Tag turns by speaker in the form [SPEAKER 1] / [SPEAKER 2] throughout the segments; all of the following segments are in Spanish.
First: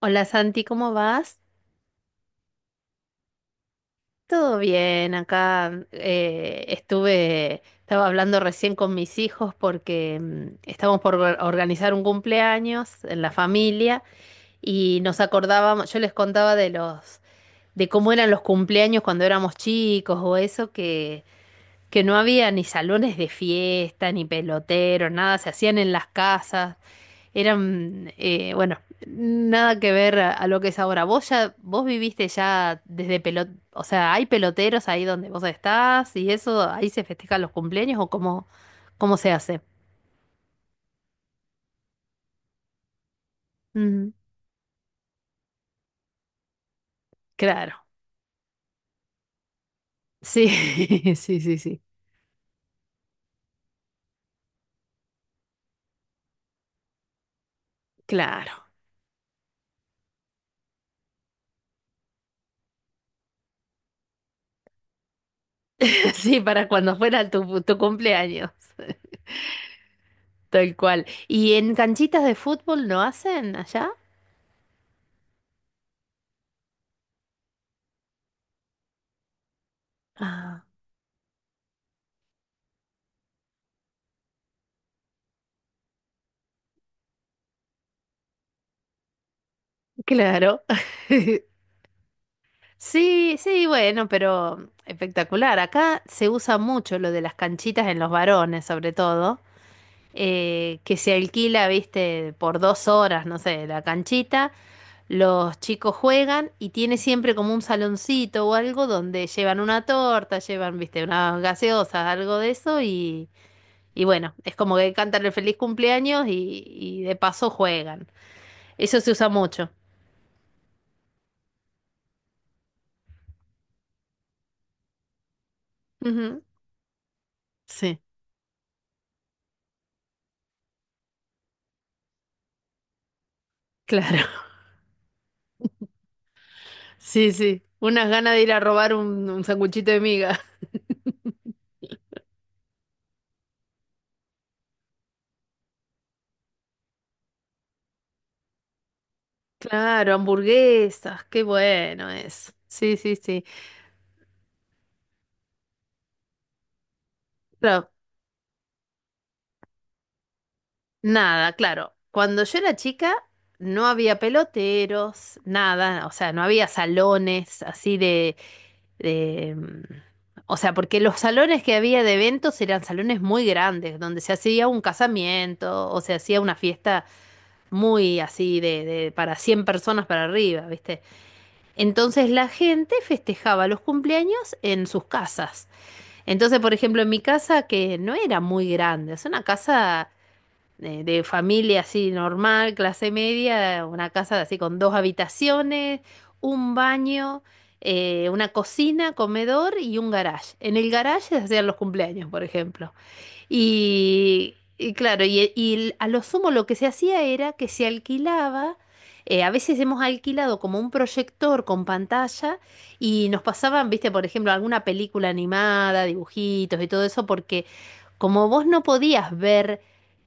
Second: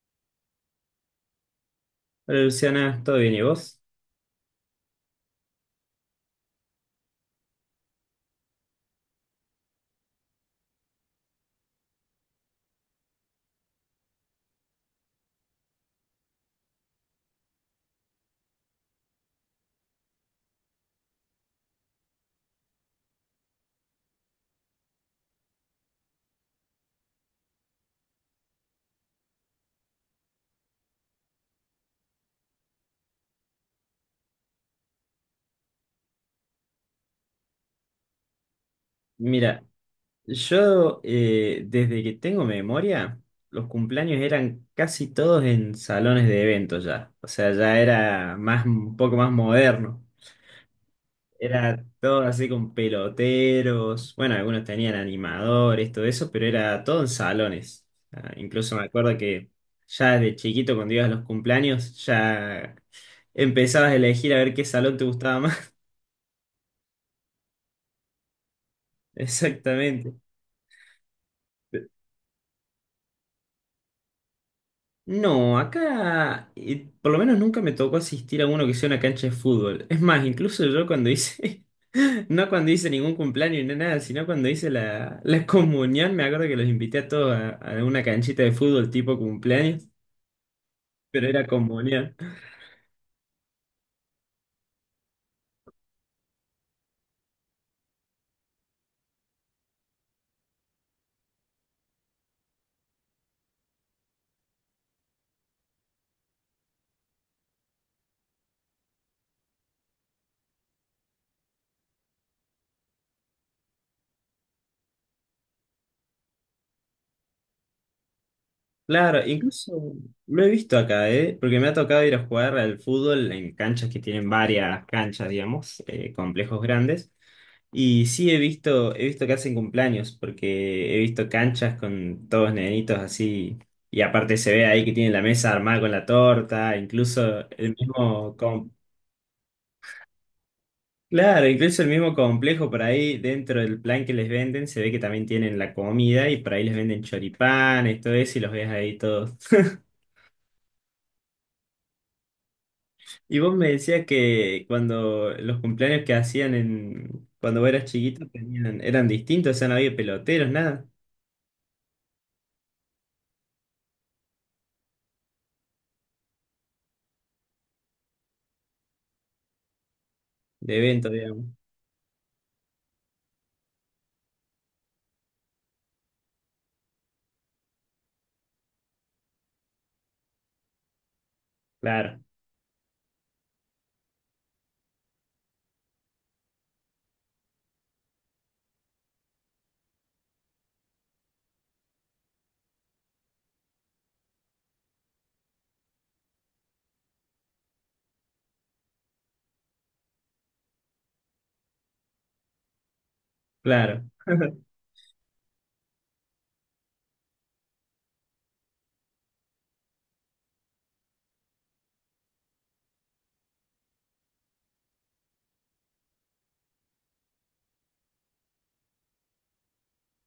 [SPEAKER 1] Hola Santi, ¿cómo vas?
[SPEAKER 2] Hola Luciana, ¿todo bien y vos?
[SPEAKER 1] Todo bien, acá estaba hablando recién con mis hijos porque estamos por organizar un cumpleaños en la familia y nos acordábamos, yo les contaba de los, de cómo eran los cumpleaños cuando éramos chicos o eso, que no había ni salones de fiesta, ni peloteros, nada, se hacían en las casas. Eran, bueno, nada que ver a lo que es ahora. Vos viviste ya desde o sea, ¿hay peloteros ahí donde vos estás y eso, ahí se festejan los cumpleaños o cómo se hace?
[SPEAKER 2] Mira, yo desde que tengo memoria, los
[SPEAKER 1] Mm,
[SPEAKER 2] cumpleaños eran casi todos en salones de eventos ya. O sea, ya
[SPEAKER 1] claro,
[SPEAKER 2] era más, un poco más moderno.
[SPEAKER 1] sí, sí, sí, sí,
[SPEAKER 2] Era todo así con peloteros. Bueno, algunos tenían animadores, todo eso, pero era todo en salones. Ah,
[SPEAKER 1] claro.
[SPEAKER 2] incluso me acuerdo que ya de chiquito, cuando ibas a los cumpleaños, ya empezabas a elegir a ver qué salón te gustaba más.
[SPEAKER 1] Sí, para cuando fuera tu cumpleaños,
[SPEAKER 2] Exactamente.
[SPEAKER 1] tal cual. ¿Y en canchitas de fútbol no hacen allá?
[SPEAKER 2] No, acá por lo menos nunca me tocó asistir a uno que sea una cancha de fútbol. Es más,
[SPEAKER 1] Ah,
[SPEAKER 2] incluso yo cuando hice, no cuando hice ningún cumpleaños ni nada, sino cuando hice la comunión, me acuerdo que los invité a todos a una canchita de fútbol tipo cumpleaños,
[SPEAKER 1] claro.
[SPEAKER 2] pero era comunión.
[SPEAKER 1] Sí, sí, bueno, pero espectacular. Acá se usa mucho lo de las canchitas en los varones, sobre todo, que se alquila, viste, por 2 horas, no sé, la canchita, los chicos juegan y tiene siempre como un saloncito o algo donde llevan una torta, llevan, viste, unas gaseosas, algo de eso y bueno, es como que cantan el feliz cumpleaños y de paso juegan. Eso se
[SPEAKER 2] Claro,
[SPEAKER 1] usa mucho.
[SPEAKER 2] incluso lo he visto acá, ¿eh? Porque me ha tocado ir a jugar al fútbol en canchas que tienen varias canchas, digamos,
[SPEAKER 1] Ujú,
[SPEAKER 2] complejos grandes.
[SPEAKER 1] sí,
[SPEAKER 2] Y sí he visto que hacen cumpleaños, porque he visto canchas con todos nenitos así, y aparte
[SPEAKER 1] claro.
[SPEAKER 2] se ve ahí que tienen la mesa armada con la torta,
[SPEAKER 1] Sí,
[SPEAKER 2] incluso
[SPEAKER 1] sí.
[SPEAKER 2] el
[SPEAKER 1] Unas ganas
[SPEAKER 2] mismo,
[SPEAKER 1] de ir a robar un sanguchito de miga.
[SPEAKER 2] claro, incluso el mismo complejo por ahí dentro del plan que les venden, se ve que también tienen la comida y por ahí les venden choripanes, todo eso, y los ves ahí todos.
[SPEAKER 1] Claro, hamburguesas, qué bueno es. Sí, sí,
[SPEAKER 2] Y
[SPEAKER 1] sí.
[SPEAKER 2] vos me decías que cuando los cumpleaños que hacían en, cuando vos eras
[SPEAKER 1] Pero
[SPEAKER 2] chiquito tenían, eran distintos, o sea, no había peloteros, nada,
[SPEAKER 1] nada, claro. Cuando yo era chica no había peloteros, nada, o sea, no había salones así de, o sea,
[SPEAKER 2] de
[SPEAKER 1] porque
[SPEAKER 2] evento,
[SPEAKER 1] los
[SPEAKER 2] digamos.
[SPEAKER 1] salones que había de eventos eran salones muy grandes, donde se hacía un casamiento o se hacía una fiesta muy así de, para 100 personas para arriba, ¿viste?
[SPEAKER 2] Claro,
[SPEAKER 1] Entonces la gente festejaba los cumpleaños en sus casas. Entonces, por ejemplo, en mi casa, que no era muy grande, es una casa de familia así normal, clase media, una casa así con dos habitaciones, un baño, una cocina, comedor y un garage. En el garage se hacían los cumpleaños, por ejemplo.
[SPEAKER 2] claro.
[SPEAKER 1] Y claro, y a lo sumo lo que se hacía era que se alquilaba, a veces hemos alquilado como un proyector con pantalla y nos pasaban, viste, por ejemplo, alguna película animada, dibujitos y todo eso, porque como vos no podías ver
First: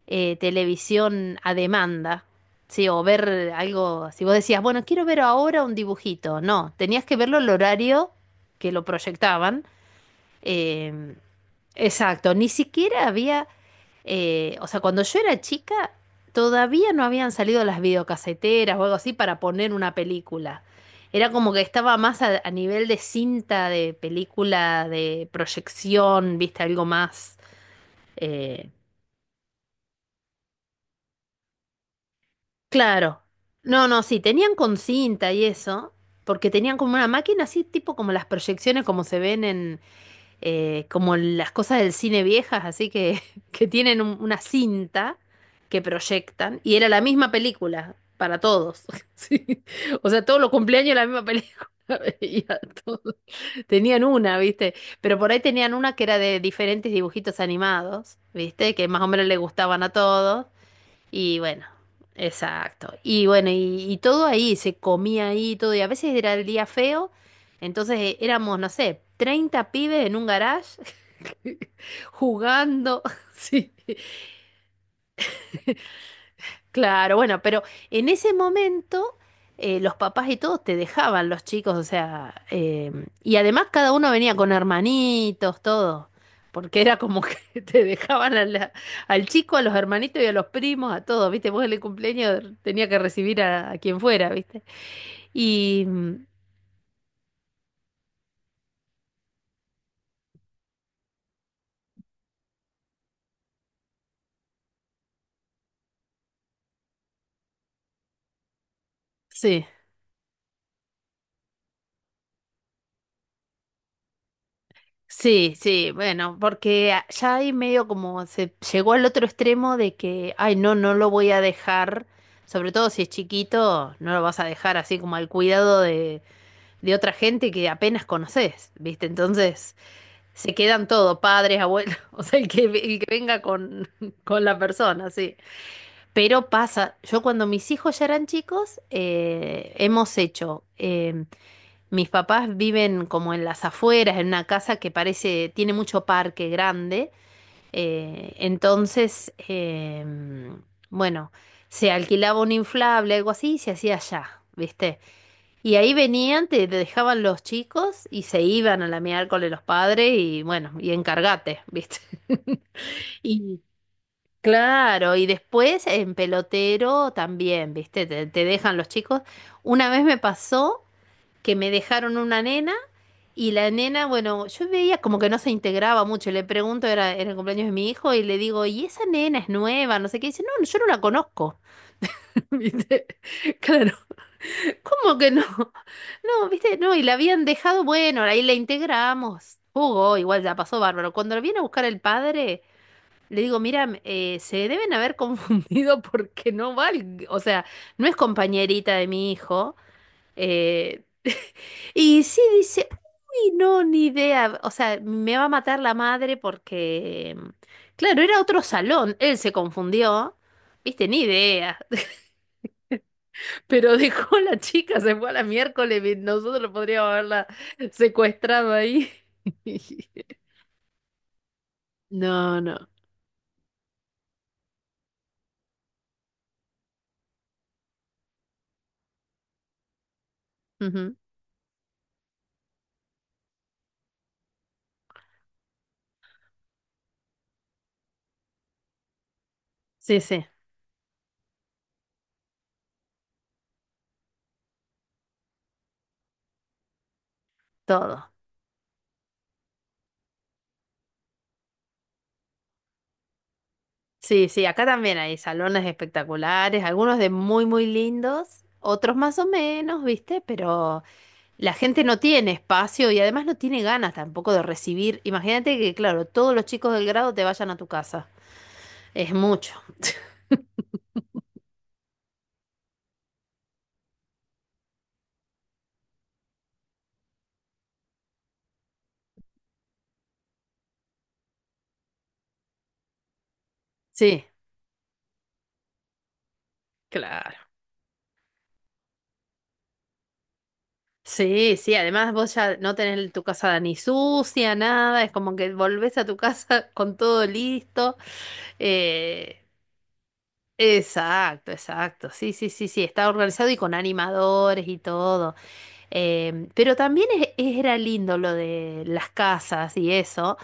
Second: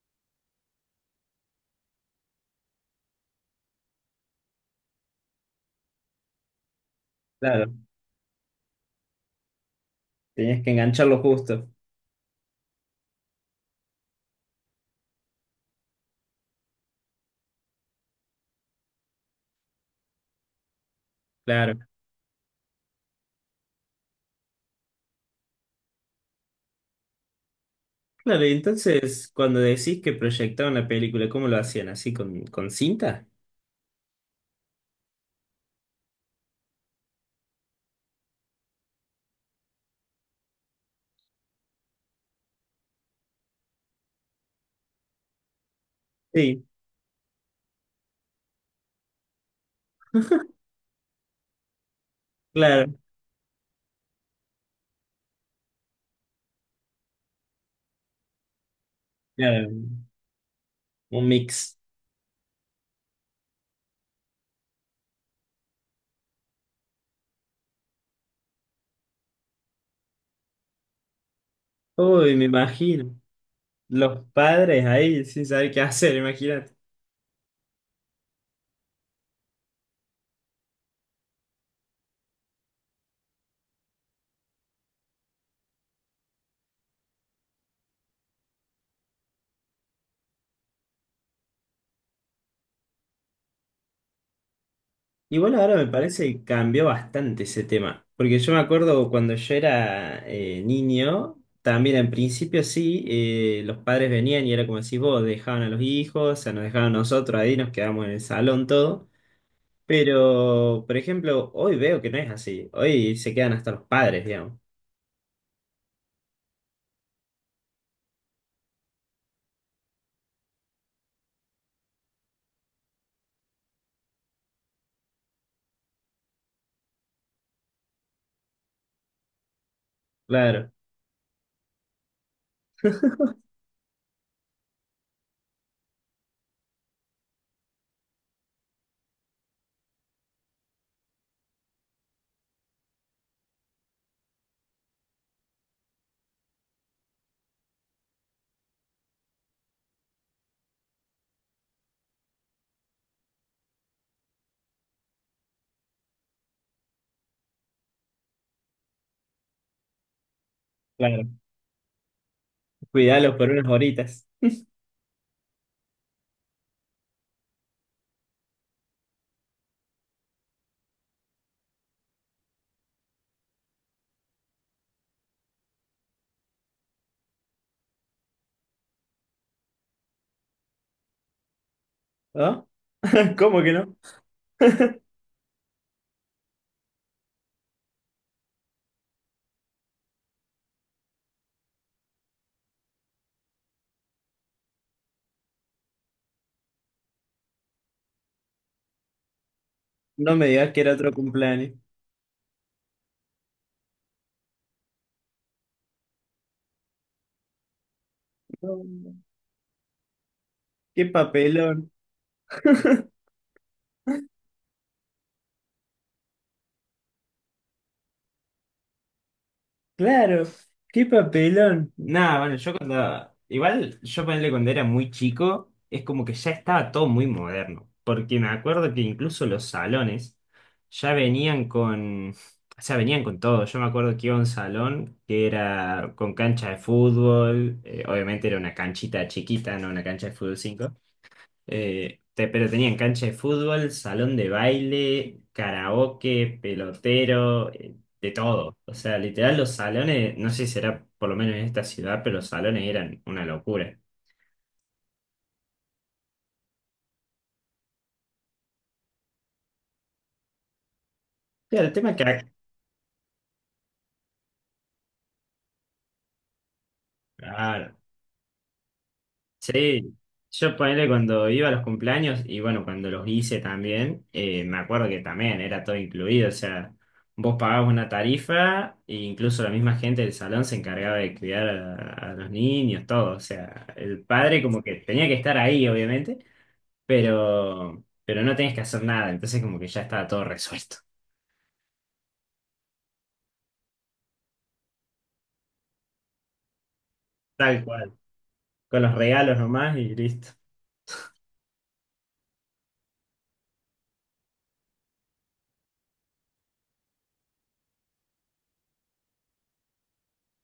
[SPEAKER 1] televisión a demanda, ¿sí? O ver algo, si vos decías, bueno, quiero ver ahora un dibujito, no, tenías que verlo al
[SPEAKER 2] Claro,
[SPEAKER 1] horario que lo proyectaban.
[SPEAKER 2] tenías que
[SPEAKER 1] em,
[SPEAKER 2] engancharlo justo.
[SPEAKER 1] Exacto, ni siquiera había, o sea, cuando yo era chica, todavía no habían salido las videocaseteras o algo así para poner una película. Era como que
[SPEAKER 2] Claro.
[SPEAKER 1] estaba más a nivel de cinta, de película, de proyección, viste, algo más.
[SPEAKER 2] Claro, y
[SPEAKER 1] eh,
[SPEAKER 2] entonces cuando decís que proyectaban la película, ¿cómo lo hacían? ¿Así con
[SPEAKER 1] claro.
[SPEAKER 2] cinta?
[SPEAKER 1] No, no, sí, tenían con cinta y eso, porque tenían como una máquina así, tipo como las proyecciones como se ven en, como las cosas del cine viejas, así que, que tienen una cinta que proyectan,
[SPEAKER 2] Sí,
[SPEAKER 1] y era la misma película para todos. Sí. O sea, todos los cumpleaños la misma película. Veía
[SPEAKER 2] claro,
[SPEAKER 1] todos. Tenían una, ¿viste? Pero por ahí tenían una que era de diferentes dibujitos animados, ¿viste? Que más o menos le gustaban
[SPEAKER 2] claro,
[SPEAKER 1] a todos.
[SPEAKER 2] un
[SPEAKER 1] Y bueno,
[SPEAKER 2] mix.
[SPEAKER 1] exacto. Y bueno, y todo ahí, se comía ahí, y todo. Y a veces era el día feo, entonces éramos, no sé, 30 pibes en un garage
[SPEAKER 2] Uy, me
[SPEAKER 1] jugando,
[SPEAKER 2] imagino.
[SPEAKER 1] sí.
[SPEAKER 2] Los padres ahí sin saber qué hacer, imagínate.
[SPEAKER 1] Claro, bueno, pero en ese momento los papás y todos te dejaban los chicos, o sea, y además cada uno venía con hermanitos, todo, porque era como que te dejaban a al chico, a los hermanitos y a los primos, a todos, ¿viste? Vos en el cumpleaños tenía que recibir a quien fuera, ¿viste?
[SPEAKER 2] Igual ahora
[SPEAKER 1] Y
[SPEAKER 2] me parece que cambió bastante ese tema. Porque yo me acuerdo cuando yo era niño, también en principio sí, los padres venían y era como decís vos, dejaban a los hijos, o sea, nos dejaban a nosotros ahí, nos quedamos en el salón todo.
[SPEAKER 1] sí.
[SPEAKER 2] Pero, por ejemplo, hoy veo que no es así. Hoy se quedan hasta los padres, digamos.
[SPEAKER 1] Sí, sí, bueno, porque ya ahí medio como se llegó al otro extremo de que, ay, no, no lo voy a dejar, sobre todo si es chiquito, no lo vas a dejar así como al cuidado de, otra gente que apenas conoces, ¿viste? Entonces se
[SPEAKER 2] Claro,
[SPEAKER 1] quedan todo, padres, abuelos, o sea, el que venga con, con la persona, sí. Pero pasa, yo cuando mis hijos ya eran chicos, hemos hecho mis papás viven como en las afueras, en una casa que parece, tiene mucho parque grande. Entonces, bueno, se alquilaba un inflable, algo así, y se hacía allá, ¿viste? Y ahí venían, te dejaban los chicos y se iban a la miércoles los padres y bueno, y
[SPEAKER 2] claro.
[SPEAKER 1] encargate, ¿viste?
[SPEAKER 2] Cuidarlos por
[SPEAKER 1] Y
[SPEAKER 2] unas horitas.
[SPEAKER 1] claro, y después en pelotero también, ¿viste? Te dejan los chicos. Una vez me pasó que me dejaron una nena y la nena, bueno, yo veía como que no se integraba mucho. Le pregunto, era en el cumpleaños de mi hijo, y le digo, ¿y esa nena es nueva? No sé qué. Y dice, no, no, yo no la conozco.
[SPEAKER 2] ¿No?
[SPEAKER 1] ¿Viste?
[SPEAKER 2] ¿Cómo que no?
[SPEAKER 1] Claro, ¿cómo que no? No, ¿viste? No, y la habían dejado, bueno, ahí la integramos. Jugó, igual ya pasó bárbaro. Cuando la viene a buscar el padre, le digo, mira, se deben haber confundido porque no va, o sea, no es compañerita de mi hijo.
[SPEAKER 2] No me digas que era
[SPEAKER 1] Eh,
[SPEAKER 2] otro cumpleaños.
[SPEAKER 1] y sí dice, uy, no, ni idea. O sea, me va a matar la madre porque, claro, era otro
[SPEAKER 2] No, no.
[SPEAKER 1] salón. Él se confundió.
[SPEAKER 2] Qué
[SPEAKER 1] Viste, ni idea.
[SPEAKER 2] papelón.
[SPEAKER 1] Pero dejó a la chica, se fue a la miércoles. Y nosotros podríamos haberla secuestrado ahí.
[SPEAKER 2] Claro, qué papelón. Nada, bueno,
[SPEAKER 1] No,
[SPEAKER 2] yo
[SPEAKER 1] no.
[SPEAKER 2] cuando. Igual yo ponerle cuando era muy chico, es como que ya estaba todo muy moderno. Porque me acuerdo que incluso los salones ya
[SPEAKER 1] Ujú.
[SPEAKER 2] venían con. O sea, venían con todo. Yo me acuerdo que iba a un salón que era con cancha de fútbol. Obviamente era una canchita chiquita, no una
[SPEAKER 1] Sí,
[SPEAKER 2] cancha de
[SPEAKER 1] sí,
[SPEAKER 2] fútbol 5. Pero tenían cancha de fútbol, salón de baile, karaoke, pelotero,
[SPEAKER 1] todo.
[SPEAKER 2] de todo. O sea, literal los salones, no sé si será por lo menos en esta ciudad, pero los salones eran una locura.
[SPEAKER 1] Sí, sí, acá también hay salones espectaculares, algunos de muy, muy lindos, otros más o menos, ¿viste? Pero la
[SPEAKER 2] Claro, el
[SPEAKER 1] gente
[SPEAKER 2] tema
[SPEAKER 1] no
[SPEAKER 2] que...
[SPEAKER 1] tiene
[SPEAKER 2] ac-
[SPEAKER 1] espacio y además no tiene ganas tampoco de recibir. Imagínate que, claro, todos los chicos del grado te vayan a tu
[SPEAKER 2] Claro,
[SPEAKER 1] casa. Es mucho.
[SPEAKER 2] sí, yo ponele cuando iba a los cumpleaños y bueno, cuando los hice también, me acuerdo que también era todo incluido, o sea, vos pagabas una tarifa e incluso la misma gente del salón se encargaba de cuidar a los niños, todo, o sea, el
[SPEAKER 1] Sí,
[SPEAKER 2] padre como que tenía que estar ahí, obviamente,
[SPEAKER 1] claro.
[SPEAKER 2] pero no tenías que hacer nada, entonces como que ya estaba todo resuelto,
[SPEAKER 1] Sí, sí. Además vos ya no tenés tu casa ni sucia, nada. Es como que volvés a tu casa con todo
[SPEAKER 2] tal
[SPEAKER 1] listo.
[SPEAKER 2] cual, con los regalos
[SPEAKER 1] Eh,
[SPEAKER 2] nomás y listo.
[SPEAKER 1] exacto, exacto. Sí, sí, sí, sí. Está organizado y con animadores y todo. Pero también era lindo lo de las casas y eso.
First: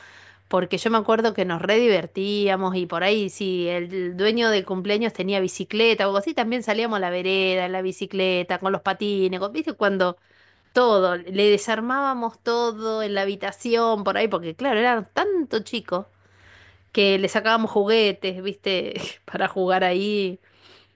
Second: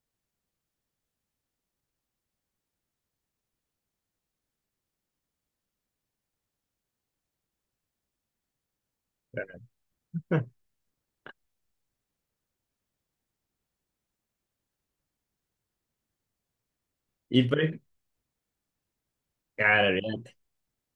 [SPEAKER 1] Porque yo me acuerdo que nos re divertíamos y por ahí, si el dueño del cumpleaños tenía bicicleta o algo así, también salíamos a la vereda, en la bicicleta, con los patines, ¿viste? Cuando todo, le desarmábamos todo en la habitación, por ahí, porque claro, eran tanto chicos que le
[SPEAKER 2] Y
[SPEAKER 1] sacábamos juguetes, ¿viste? Para jugar
[SPEAKER 2] claro, olvidate.
[SPEAKER 1] ahí.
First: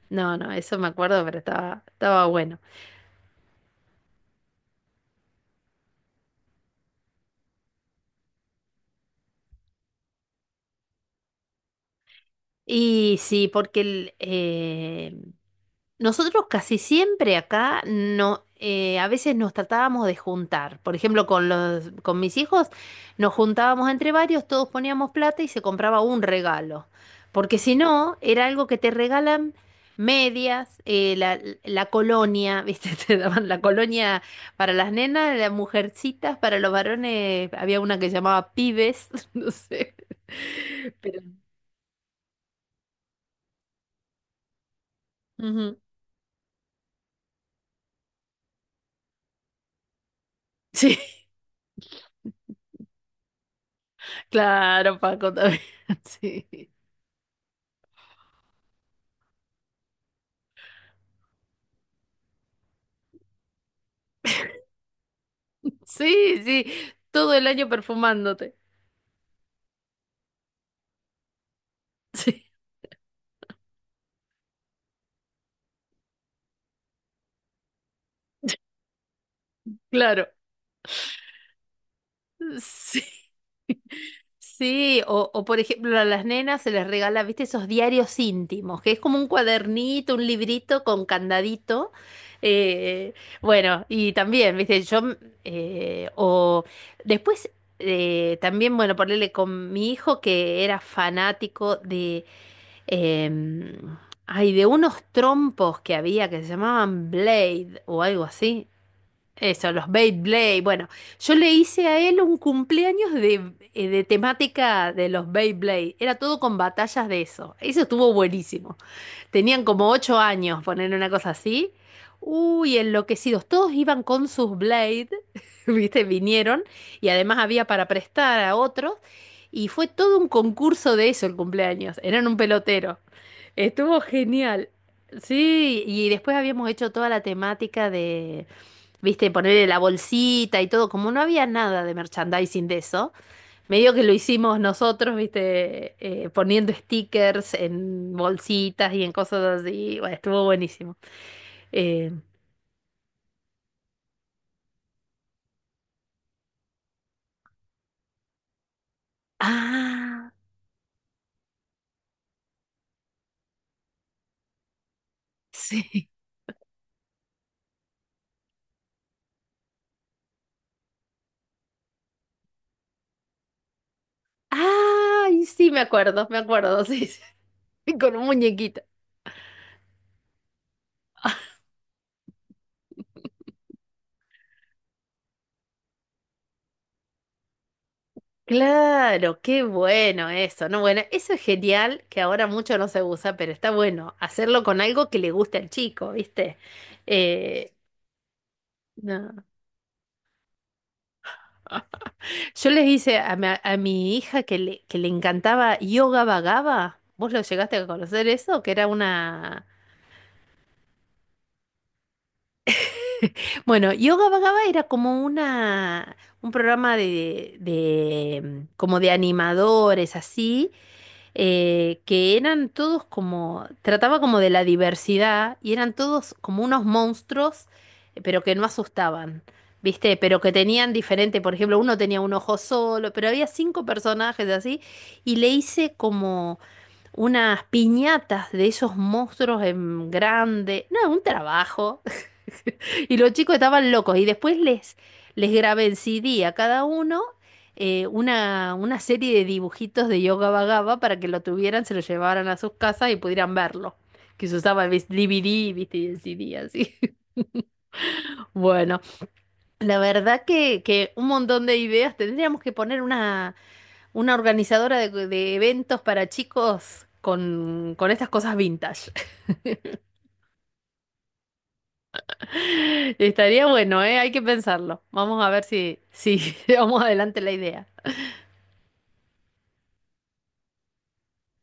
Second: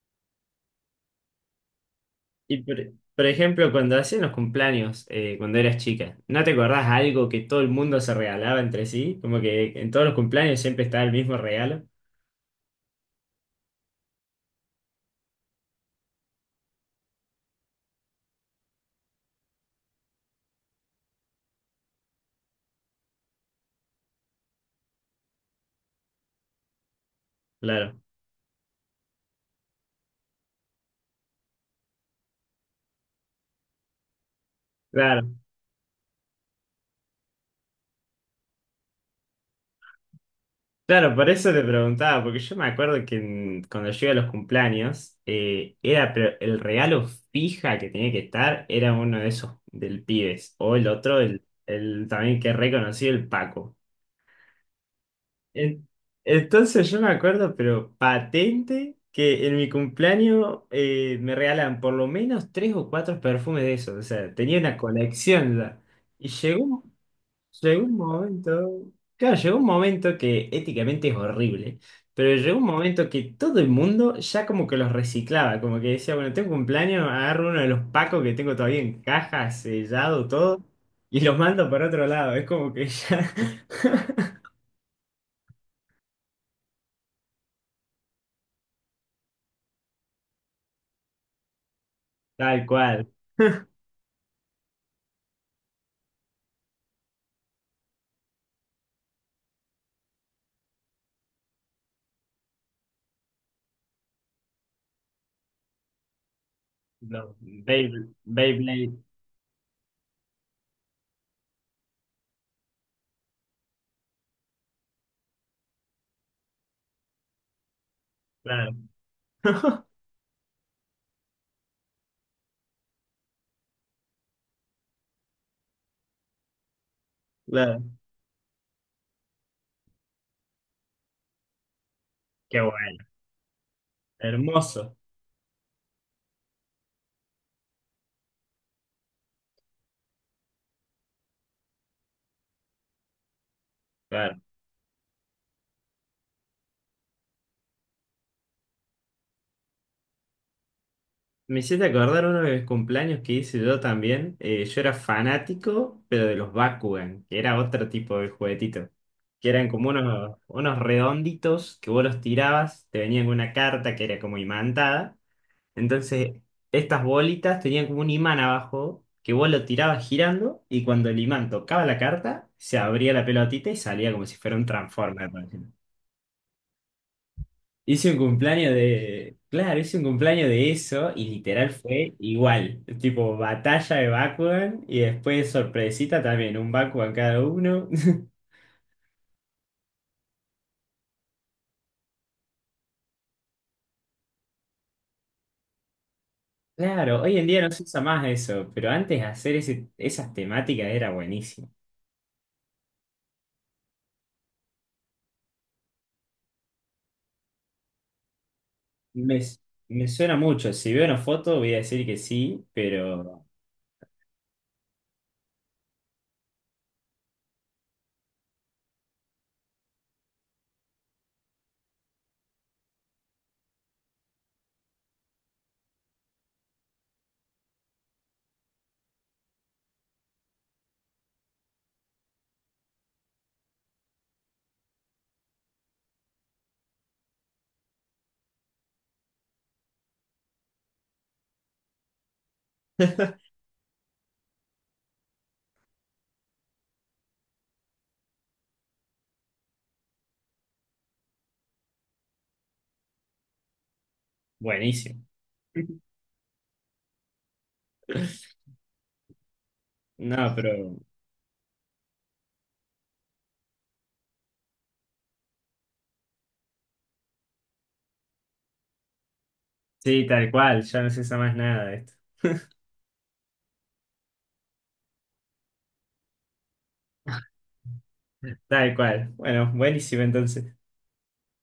[SPEAKER 1] No, no, eso me acuerdo, pero estaba bueno.
[SPEAKER 2] Y por ejemplo, cuando hacían los cumpleaños, cuando eras chica, ¿no te acordás algo que todo el mundo se regalaba entre sí? Como que en todos los cumpleaños siempre estaba el mismo regalo.
[SPEAKER 1] Y sí, porque nosotros casi siempre acá no, a veces nos tratábamos de juntar. Por ejemplo, con mis hijos nos juntábamos entre varios, todos poníamos plata y se compraba un regalo. Porque si
[SPEAKER 2] Claro,
[SPEAKER 1] no, era algo que te regalan medias, la colonia, ¿viste? Te daban la colonia para las
[SPEAKER 2] claro,
[SPEAKER 1] nenas, las mujercitas, para los varones, había una que llamaba pibes, no sé.
[SPEAKER 2] claro,
[SPEAKER 1] Pero,
[SPEAKER 2] por eso te preguntaba, porque yo me acuerdo que cuando yo iba a los cumpleaños,
[SPEAKER 1] ujú.
[SPEAKER 2] era pero el regalo fija que tenía que estar, era uno de esos del Pibes, o el
[SPEAKER 1] Sí,
[SPEAKER 2] otro, el también que es reconocido, el Paco.
[SPEAKER 1] claro, Paco también.
[SPEAKER 2] En-
[SPEAKER 1] Sí.
[SPEAKER 2] Entonces yo me acuerdo, pero patente, que en mi cumpleaños me regalan por lo menos tres o cuatro perfumes de esos. O sea, tenía una colección ya. Y
[SPEAKER 1] Sí, sí, todo el año
[SPEAKER 2] llegó un
[SPEAKER 1] perfumándote.
[SPEAKER 2] momento, claro, llegó un momento que éticamente es horrible, pero
[SPEAKER 1] Sí,
[SPEAKER 2] llegó un momento que todo el mundo ya como que los reciclaba, como que decía, bueno, tengo cumpleaños, agarro uno de los pacos que tengo todavía en caja, sellado,
[SPEAKER 1] claro.
[SPEAKER 2] todo, y los mando para otro lado. Es como que
[SPEAKER 1] Sí.
[SPEAKER 2] ya,
[SPEAKER 1] Sí, o por ejemplo a las nenas se les regala, viste, esos diarios íntimos, que es como un cuadernito, un librito con candadito.
[SPEAKER 2] tal cual.
[SPEAKER 1] eh, bueno, y también, viste, yo, o después, también, bueno, ponerle con mi hijo que era fanático Eh, de unos trompos que había que se llamaban
[SPEAKER 2] Los
[SPEAKER 1] Blade o
[SPEAKER 2] Beyblade,
[SPEAKER 1] algo así.
[SPEAKER 2] Beyblade,
[SPEAKER 1] Eso, los Beyblade. Bueno, yo le hice a él un cumpleaños de temática de los Beyblade. Era todo con batallas de eso. Eso estuvo
[SPEAKER 2] claro.
[SPEAKER 1] buenísimo. Tenían como 8 años, poner una cosa así. Uy, enloquecidos. Todos iban con sus Blade, ¿viste? Vinieron y además había para
[SPEAKER 2] Claro.
[SPEAKER 1] prestar a otros. Y fue todo un concurso de eso el cumpleaños. Eran un
[SPEAKER 2] Qué
[SPEAKER 1] pelotero.
[SPEAKER 2] bueno.
[SPEAKER 1] Estuvo genial.
[SPEAKER 2] Hermoso.
[SPEAKER 1] Sí, y después habíamos hecho toda la temática de, viste, ponerle la bolsita y todo. Como no había nada de merchandising de eso, medio que lo
[SPEAKER 2] Claro.
[SPEAKER 1] hicimos nosotros, viste, poniendo stickers en bolsitas y en cosas así. Bueno, estuvo buenísimo.
[SPEAKER 2] Me hiciste
[SPEAKER 1] Eh,
[SPEAKER 2] acordar uno de mis cumpleaños que hice yo también. Yo era fanático, pero de los Bakugan, que era otro tipo de juguetito. Que eran como
[SPEAKER 1] ah,
[SPEAKER 2] unos redonditos que vos los tirabas, te venían con una carta que era como imantada.
[SPEAKER 1] sí.
[SPEAKER 2] Entonces, estas bolitas tenían como un imán abajo, que vos lo tirabas girando, y cuando el imán tocaba la carta, se abría la pelotita y salía como si fuera un Transformer.
[SPEAKER 1] Ay, sí, me acuerdo, sí, sí.
[SPEAKER 2] Hice
[SPEAKER 1] Con
[SPEAKER 2] un
[SPEAKER 1] un
[SPEAKER 2] cumpleaños
[SPEAKER 1] muñequito.
[SPEAKER 2] de. Claro, hice un cumpleaños de eso y literal fue igual. Tipo, batalla de Bakugan y después sorpresita también, un Bakugan cada uno.
[SPEAKER 1] Claro, qué bueno eso, ¿no? Bueno, eso es genial, que ahora mucho no se usa, pero está bueno hacerlo con algo que le guste al chico, ¿viste?
[SPEAKER 2] Claro, hoy en día no
[SPEAKER 1] Eh,
[SPEAKER 2] se usa más eso, pero antes
[SPEAKER 1] no.
[SPEAKER 2] hacer esas temáticas era buenísimo.
[SPEAKER 1] Yo les hice a mi, hija que le encantaba Yoga Vagaba. ¿Vos lo llegaste a conocer eso? Que era
[SPEAKER 2] Me,
[SPEAKER 1] una,
[SPEAKER 2] me suena mucho. Si veo una foto voy a decir que sí, pero
[SPEAKER 1] bueno, Yoga Vagaba era como una, un programa de, como de animadores, así, que eran todos como, trataba como de la diversidad y eran todos como unos monstruos, pero que no asustaban, ¿viste? Pero que tenían diferente, por ejemplo, uno tenía un ojo solo, pero había cinco personajes así y le hice como unas piñatas de esos monstruos en grande, no, un trabajo. Y los chicos estaban locos. Y después les grabé en CD a cada uno una serie de dibujitos de Yoga Vagaba para que lo tuvieran, se lo llevaran a sus casas y pudieran verlo. Que se usaba el
[SPEAKER 2] buenísimo.
[SPEAKER 1] DVD, viste, y el CD así. Bueno, la verdad
[SPEAKER 2] No,
[SPEAKER 1] que,
[SPEAKER 2] pero
[SPEAKER 1] un montón de ideas. Tendríamos que poner una organizadora de eventos para chicos con estas cosas vintage.
[SPEAKER 2] sí, tal cual, ya no se usa más nada de esto.
[SPEAKER 1] Estaría bueno, ¿eh? Hay que pensarlo. Vamos a ver si llevamos adelante la idea.
[SPEAKER 2] Tal cual. Bueno, buenísimo entonces.